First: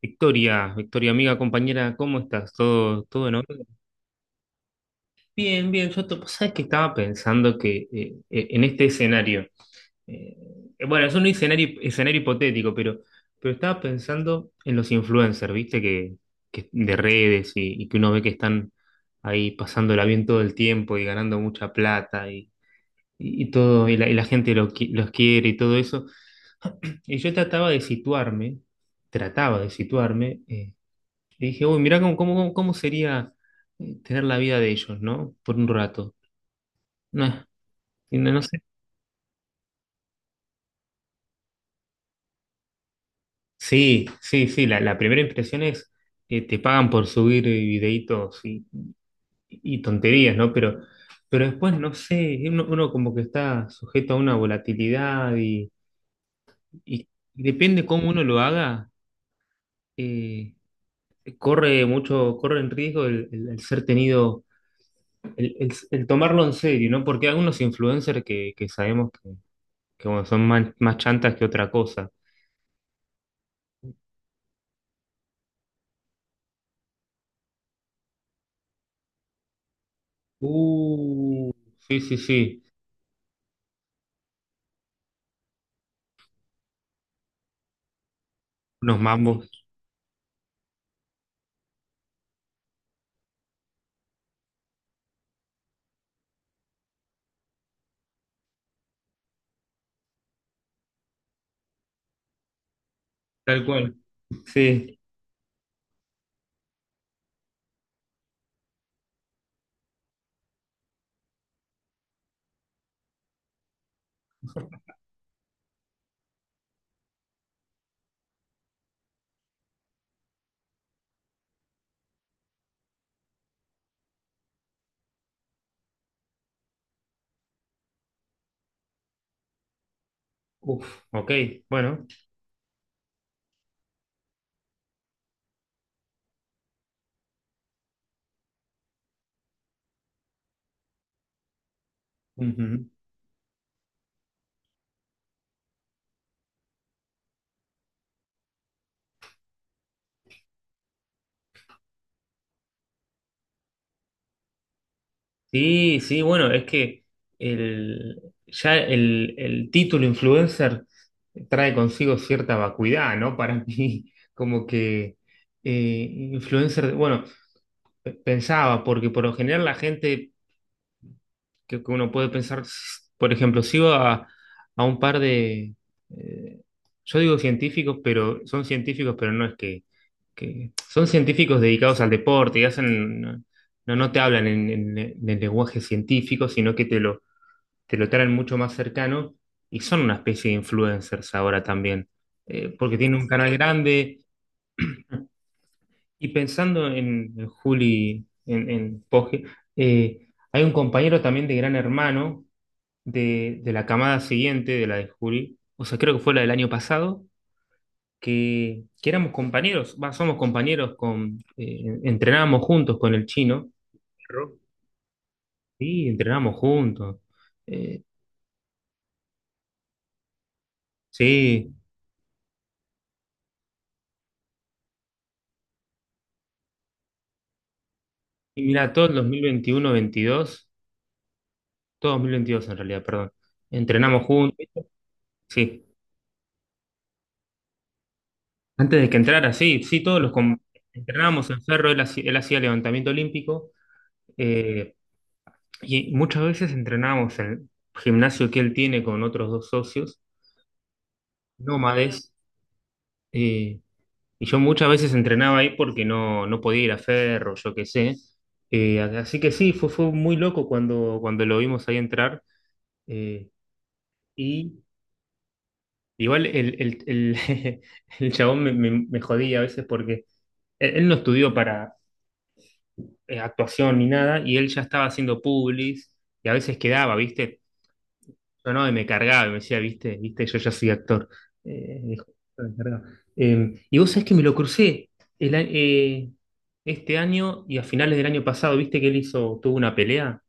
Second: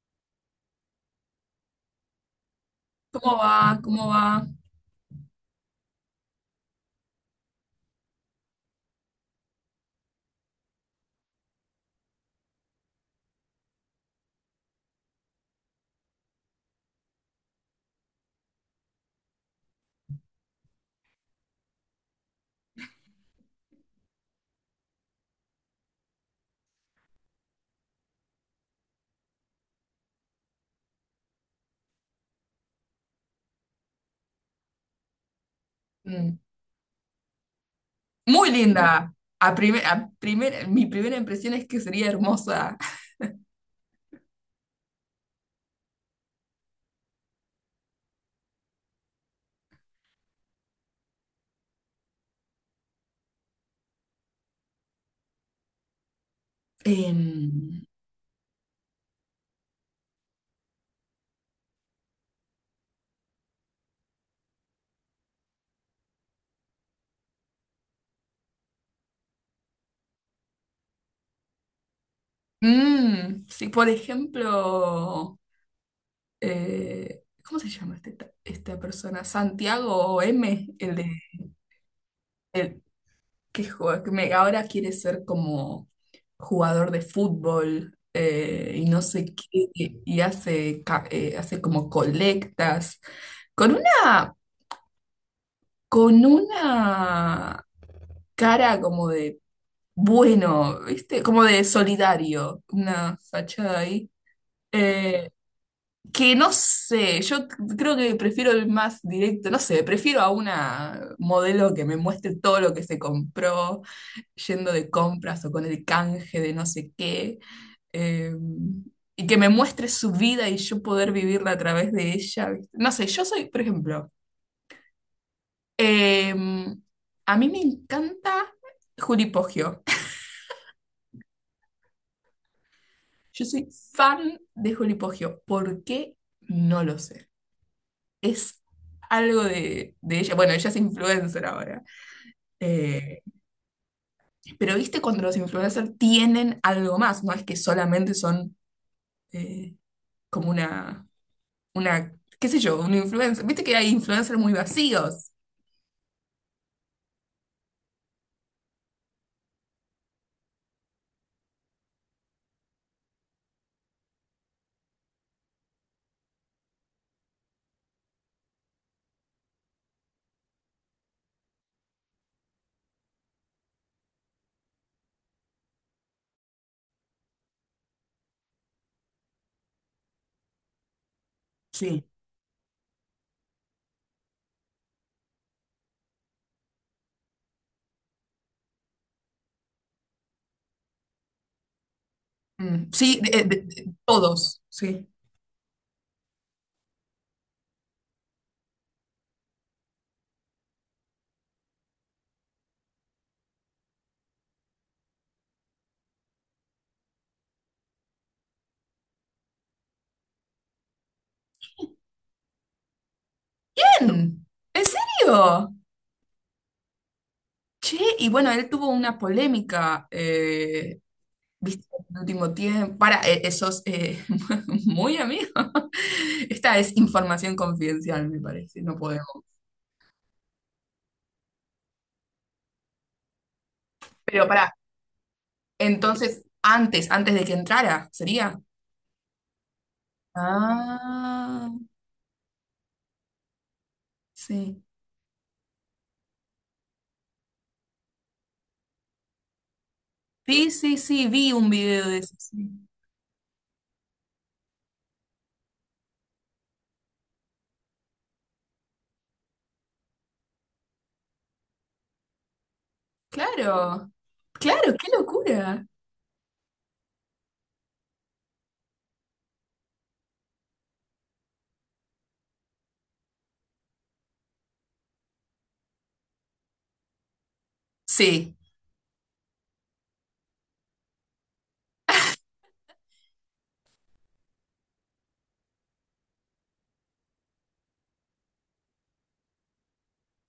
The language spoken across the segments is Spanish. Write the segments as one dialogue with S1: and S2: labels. S1: Victoria, Victoria, amiga, compañera, ¿cómo estás? ¿Todo en
S2: ¿Cómo
S1: orden?
S2: va? ¿Cómo va?
S1: Bien, bien, yo te, sabes que estaba pensando que en este escenario, eh, bueno, es un escenario hipotético, pero estaba pensando en los influencers, ¿viste? Que de redes y que uno ve que están ahí pasándola bien todo el tiempo y ganando mucha plata y todo, y la gente los quiere y todo eso. Y yo trataba de situarme, trataba de situarme. Y dije, uy, mirá cómo sería tener la vida de ellos, ¿no? Por un rato.
S2: Mm.
S1: No, y no, no
S2: Muy
S1: sé.
S2: linda. A prime- a primer- mi primera impresión es que sería hermosa.
S1: Sí, sí, sí, la primera impresión es que te pagan por subir videitos y tonterías, ¿no? Pero después, no sé, uno, uno como que está sujeto a una volatilidad y, y- y
S2: Em,
S1: depende cómo uno lo haga, eh, corre mucho, corre en riesgo el, el ser tenido, el, el tomarlo en serio, ¿no? Porque hay algunos influencers que sabemos que bueno, son más, más chantas que otra cosa.
S2: sí, por ejemplo, ¿cómo se llama esta persona? Santiago M, el de
S1: Uh, sí, sí, sí,
S2: el que juega- que me- ahora quiere ser como jugador de fútbol y
S1: unos
S2: no sé
S1: mambos,
S2: qué, y hace, hace como colectas. Con una, con una cara como de bueno, ¿viste? Como de solidario, una
S1: tal
S2: fachada
S1: cual.
S2: ahí.
S1: Sí,
S2: Eh, que no sé, yo creo que prefiero el más directo, no sé, prefiero a una modelo que me muestre todo lo que se compró, yendo de compras o con el canje de no sé qué, eh, y que me muestre su vida y yo poder vivirla a través de ella. ¿Viste? No sé, yo soy, por ejemplo, eh, a mí me encanta Juli Poggio.
S1: uf, ok, bueno.
S2: Yo soy fan de Juli Poggio. ¿Por qué? No lo sé. Es algo de ella. Bueno, ella es influencer ahora.
S1: Ujú.
S2: Eh, pero viste cuando los influencers tienen algo más, no es que solamente son eh, como una, qué sé yo, un influencer. Viste que hay influencers muy vacíos.
S1: Sí, sí, bueno, es que el, ya el título influencer trae consigo cierta vacuidad, ¿no? Para mí, como que eh, influencer, bueno, pensaba, porque por lo general la gente que uno puede pensar, por ejemplo, sigo a un par de, eh, yo digo científicos, pero son científicos, pero no es que, son científicos dedicados
S2: Sí.
S1: al deporte y hacen, no, no te hablan en, en el lenguaje científico, sino que te lo traen mucho más cercano y son una especie de influencers ahora también,
S2: Mm,
S1: porque
S2: sí,
S1: tienen un canal grande
S2: todos, sí.
S1: y pensando en Juli, en Poge, hay un compañero también de Gran Hermano de la camada siguiente, de la de Juli, o sea, creo que fue la del año pasado, que éramos compañeros, va, somos compañeros, con, entrenábamos juntos con el chino,
S2: Ven,
S1: Ro-
S2: ¿en serio?
S1: sí, entrenábamos juntos,
S2: Che,
S1: eh,
S2: y bueno, él tuvo una polémica
S1: sí,
S2: viste, el último tiempo. Para, esos muy amigos. Esta es información confidencial, me
S1: y
S2: parece,
S1: mira,
S2: no
S1: todo el dos mil
S2: podemos.
S1: veintiuno 22 todo 2022 en realidad, perdón, entrenamos
S2: Pero
S1: juntos,
S2: para,
S1: sí,
S2: entonces, antes de que entrara, ¿sería?
S1: antes de que entrara, sí, sí, entrenábamos en
S2: Ah,
S1: Ferro, él hacía levantamiento olímpico,
S2: sí.
S1: eh, Y muchas veces entrenábamos en el gimnasio que él tiene con otros dos socios,
S2: Sí, sí, sí, vi un video de
S1: nómades,
S2: eso. Sí.
S1: eh, y yo muchas veces entrenaba ahí porque no, no podía ir a Ferro, yo qué sé. Así que sí, fue, fue muy loco cuando, cuando lo vimos ahí entrar. eh,
S2: Claro,
S1: y
S2: claro, qué locura.
S1: igual el, el chabón me, me jodía a veces porque él no estudió para actuación ni nada, y él ya estaba haciendo publis, y a veces quedaba, ¿viste?
S2: Sí,
S1: Yo no, y me cargaba, y me decía, viste, viste, yo ya soy actor. Dijo, me cargaba. Y vos sabés que me lo crucé el, este año y a finales del año pasado, viste que él hizo, tuvo una pelea,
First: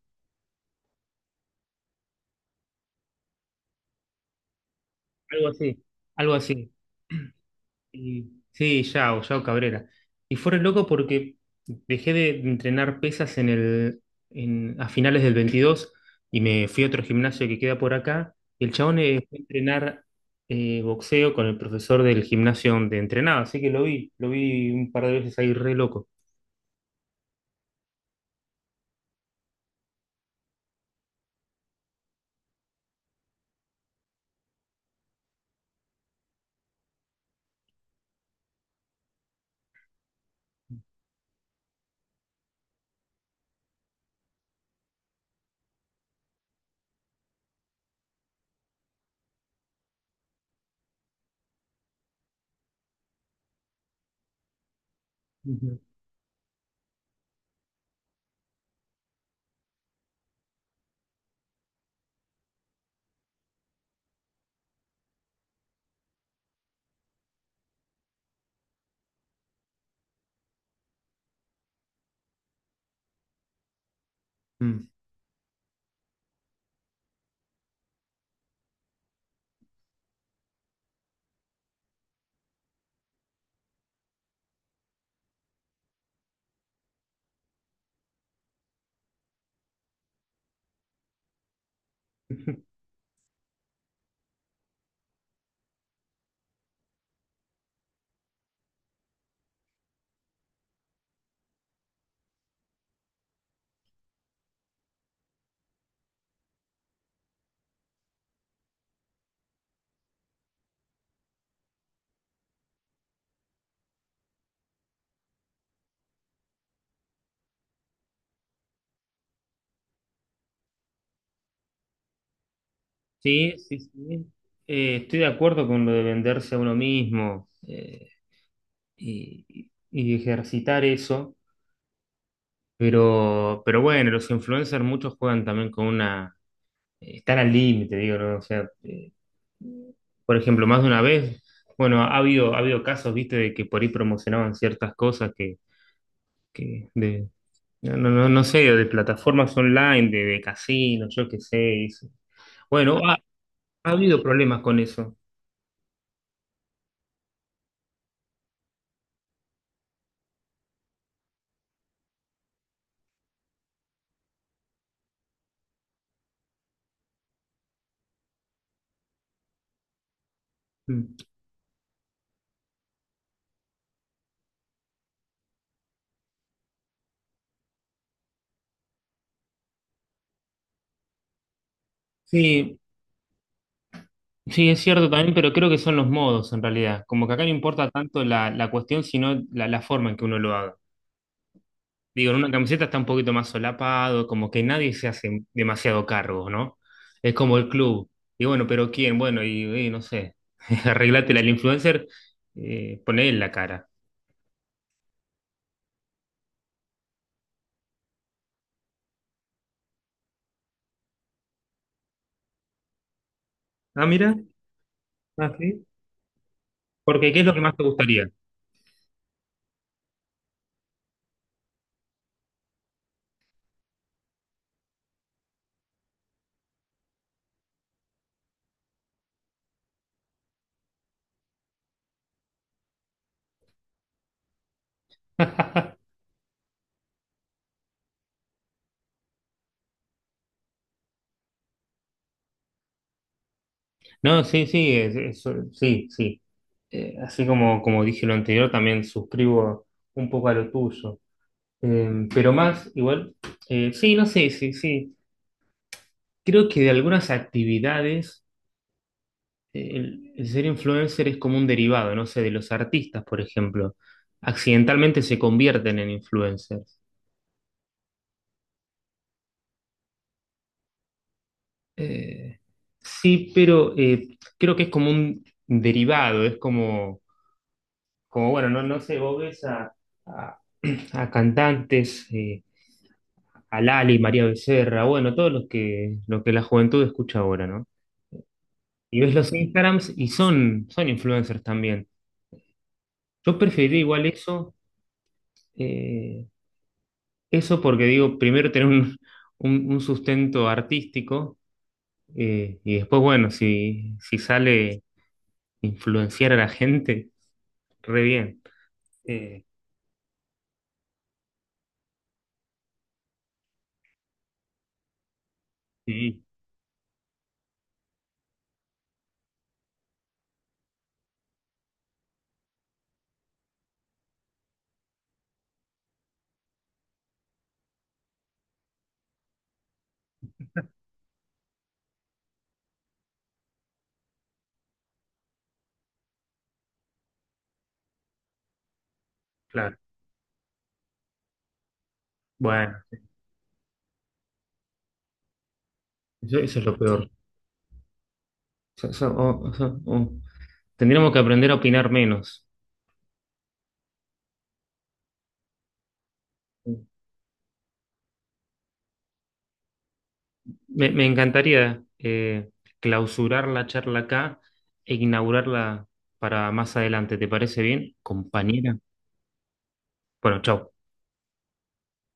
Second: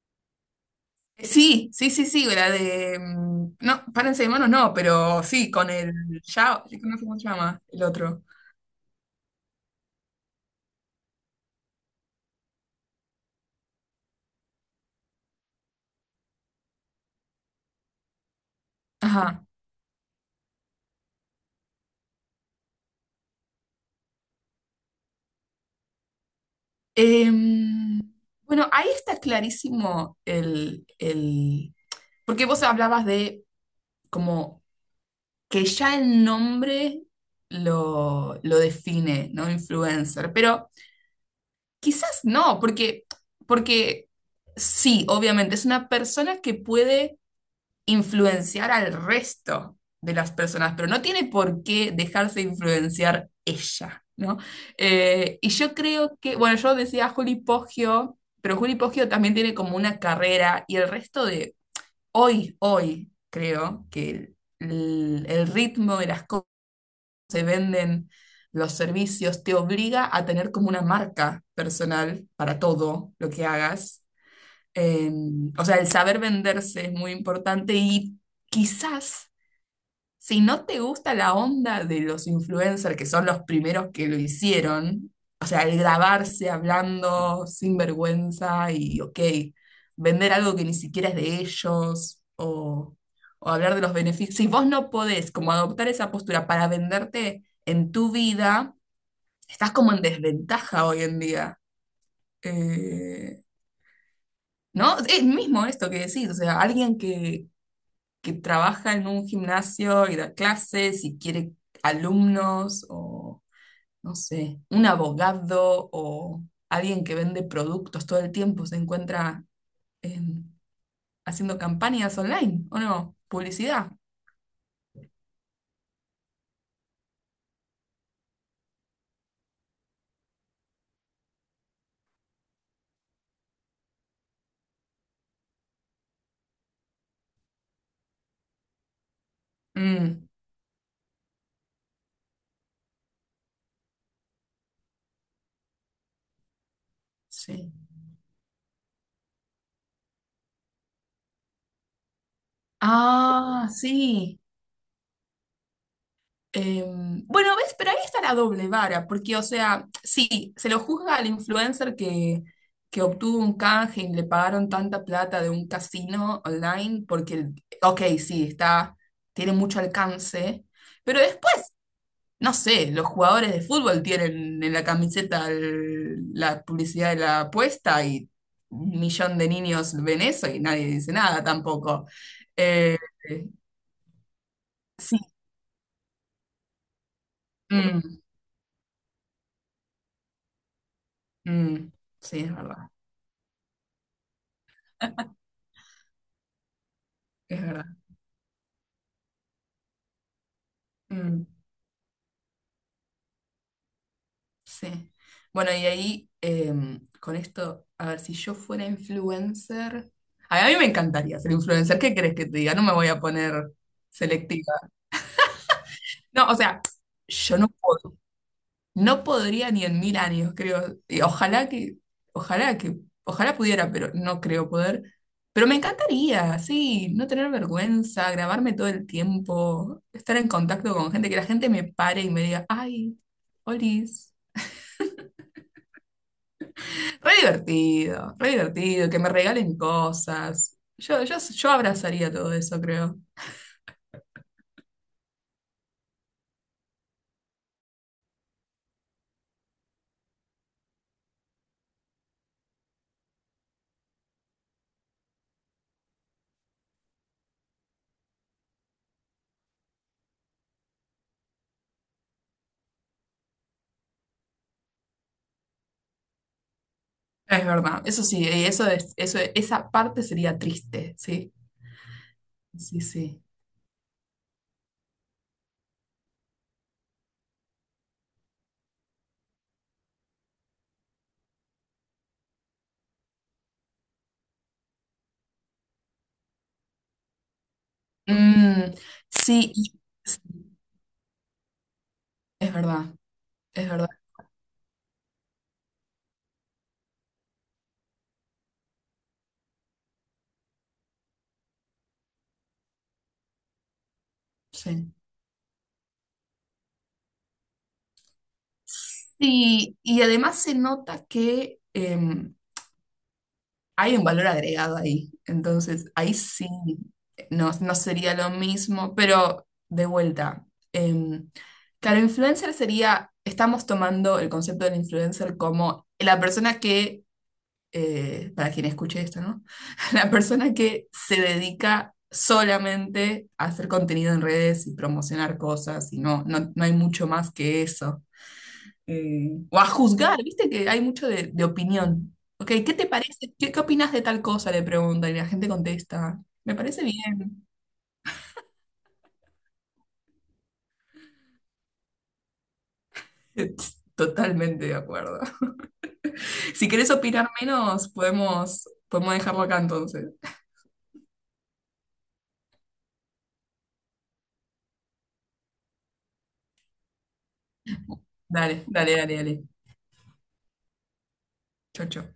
S2: sí, la de... mm, no, párense de manos, no, pero
S1: algo
S2: sí, con
S1: así,
S2: el...
S1: algo
S2: Ya,
S1: así.
S2: no sé cómo se llama, el otro.
S1: Sí, Yao, Yao Cabrera. Y fue re loco porque dejé de entrenar pesas en el, a finales del 22 y me fui a otro gimnasio que queda por acá. Y el chabón fue a
S2: Ajá.
S1: entrenar boxeo con el profesor del gimnasio donde entrenaba, así que lo vi un par de veces ahí re loco.
S2: Em, bueno, ahí está clarísimo porque vos hablabas de como que ya el nombre lo define, ¿no? Influencer, pero quizás no, porque sí, obviamente, es una persona que puede influenciar al resto de las personas, pero no tiene por qué dejarse influenciar ella, ¿no? Y yo
S1: Ujú.
S2: creo que, bueno, yo decía Juli Poggio, pero Juli Poggio también tiene como una carrera y el resto de hoy, creo que el ritmo de las cosas se venden, los servicios, te obliga a tener como una marca personal para todo lo que hagas.
S1: Mm.
S2: Eh, o sea, el saber venderse es muy importante y quizás si no te gusta la onda de los influencers, que son los primeros que lo hicieron, o sea, el grabarse hablando sin vergüenza y, ok, vender algo que ni siquiera es de ellos o hablar de los beneficios, si vos no podés como adoptar esa postura para venderte en tu vida, estás como en desventaja hoy en día. Eh, ¿No? Es mismo esto que decís, o sea, que trabaja en un gimnasio y da clases y quiere alumnos o, no sé, un abogado o alguien que vende productos todo el tiempo se encuentra em, haciendo campañas online, ¿o no?
S1: Sí, sí,
S2: Publicidad.
S1: sí. Estoy de acuerdo con lo de venderse a uno mismo y, y ejercitar eso. Pero bueno, los influencers muchos juegan también con una... Están al límite, digo, ¿no? O sea,
S2: Mm,
S1: por ejemplo, más de una vez, bueno, ha habido casos, viste, de que por ahí promocionaban ciertas cosas que de,
S2: sí.
S1: no, no, no sé, de plataformas online, de casinos, yo qué sé. Eso. Bueno, ha,
S2: Ah,
S1: ha habido
S2: sí.
S1: problemas con eso.
S2: Bueno, ves, pero ahí está la doble vara, porque, o sea, sí, se lo juzga al influencer que obtuvo un canje y le pagaron tanta plata de un casino online, porque, ok, sí, está, tiene mucho alcance,
S1: Mm.
S2: pero después, no sé, los jugadores de fútbol tienen en la camiseta el- la publicidad de la apuesta y un millón de niños ven eso y nadie dice nada tampoco.
S1: Sí,
S2: Eh,
S1: sí, es cierto
S2: sí,
S1: también, pero creo que son los modos en realidad. Como que acá no importa
S2: mm,
S1: tanto la, la cuestión, sino la, la forma en que uno lo haga.
S2: mm,
S1: Digo, en
S2: sí,
S1: una
S2: es
S1: camiseta
S2: verdad,
S1: está un poquito más solapado, como que nadie se hace demasiado cargo, ¿no? Es como
S2: es
S1: el
S2: verdad.
S1: club. Y bueno, pero ¿quién? Bueno, y no sé, arreglátela.
S2: Mm,
S1: El influencer, poné en la cara.
S2: sí. Bueno, y ahí con esto, a ver, si yo fuera influencer, a mí me encantaría ser influencer, ¿qué crees que te diga? No me voy a poner
S1: Ah, mira,
S2: selectiva.
S1: ah, sí.
S2: No, o sea,
S1: Porque ¿qué es lo
S2: yo
S1: que
S2: no
S1: más te
S2: puedo,
S1: gustaría?
S2: no podría ni en mil años, creo. Y ojalá que, ojalá pudiera, pero no creo poder. Pero me encantaría, sí, no tener vergüenza, grabarme todo el tiempo, estar en contacto con gente, que la gente me pare y me diga, ay, Olis. Re divertido, que me regalen cosas. Yo abrazaría todo eso, creo.
S1: No, sí, sí, es- sí, sí. Así como, como dije lo anterior, también suscribo un poco a lo tuyo. Pero más, igual, sí, no sé, sí, sí. Creo que de algunas actividades el ser influencer es como un derivado, no sé, de los artistas, por ejemplo. Accidentalmente se convierten en influencers.
S2: Es verdad, eso sí, y eso es, eso, esa parte sería triste, sí,
S1: Eh,
S2: sí, sí.
S1: sí, pero creo que es como un derivado, es como, como bueno, no, no sé, vos ves a, a- a cantantes, a Lali, María Becerra, bueno, todos los que, lo que la juventud escucha ahora, ¿no?
S2: Mm,
S1: Y ves los
S2: sí, y-
S1: Instagrams y son, son influencers también.
S2: es verdad,
S1: Yo
S2: es
S1: preferiría
S2: verdad,
S1: igual eso. eh, Eso porque digo, primero tener un, un sustento artístico y después, bueno, si, si sale
S2: sí.
S1: influenciar a la gente, re bien. Eh,
S2: Sí, y además se nota que, hay un valor agregado ahí. Entonces, ahí
S1: sí,
S2: sí, no sería lo mismo, pero de vuelta. em, claro, influencer sería, estamos tomando el concepto del influencer como la persona que, para quien escuche esto, ¿no? La persona que se dedica solamente a hacer contenido en redes y promocionar cosas y no, no hay mucho más que eso o a
S1: claro.
S2: juzgar, viste que hay mucho de opinión. Ok, ¿qué
S1: Bueno,
S2: te parece? ¿Qué, qué opinas de tal cosa? Le pregunta y la gente contesta.
S1: eso,
S2: Me
S1: eso es lo
S2: parece
S1: peor.
S2: bien.
S1: Eso- eso- o- eso- o- tendríamos que aprender a opinar menos.
S2: Totalmente de acuerdo. Si querés opinar menos, podemos, podemos dejarlo acá entonces.
S1: Me encantaría clausurar la charla acá e inaugurarla para más adelante. ¿Te parece bien,
S2: Dale,
S1: compañera?
S2: dale, dale, dale.
S1: Bueno, chao.
S2: Chocho.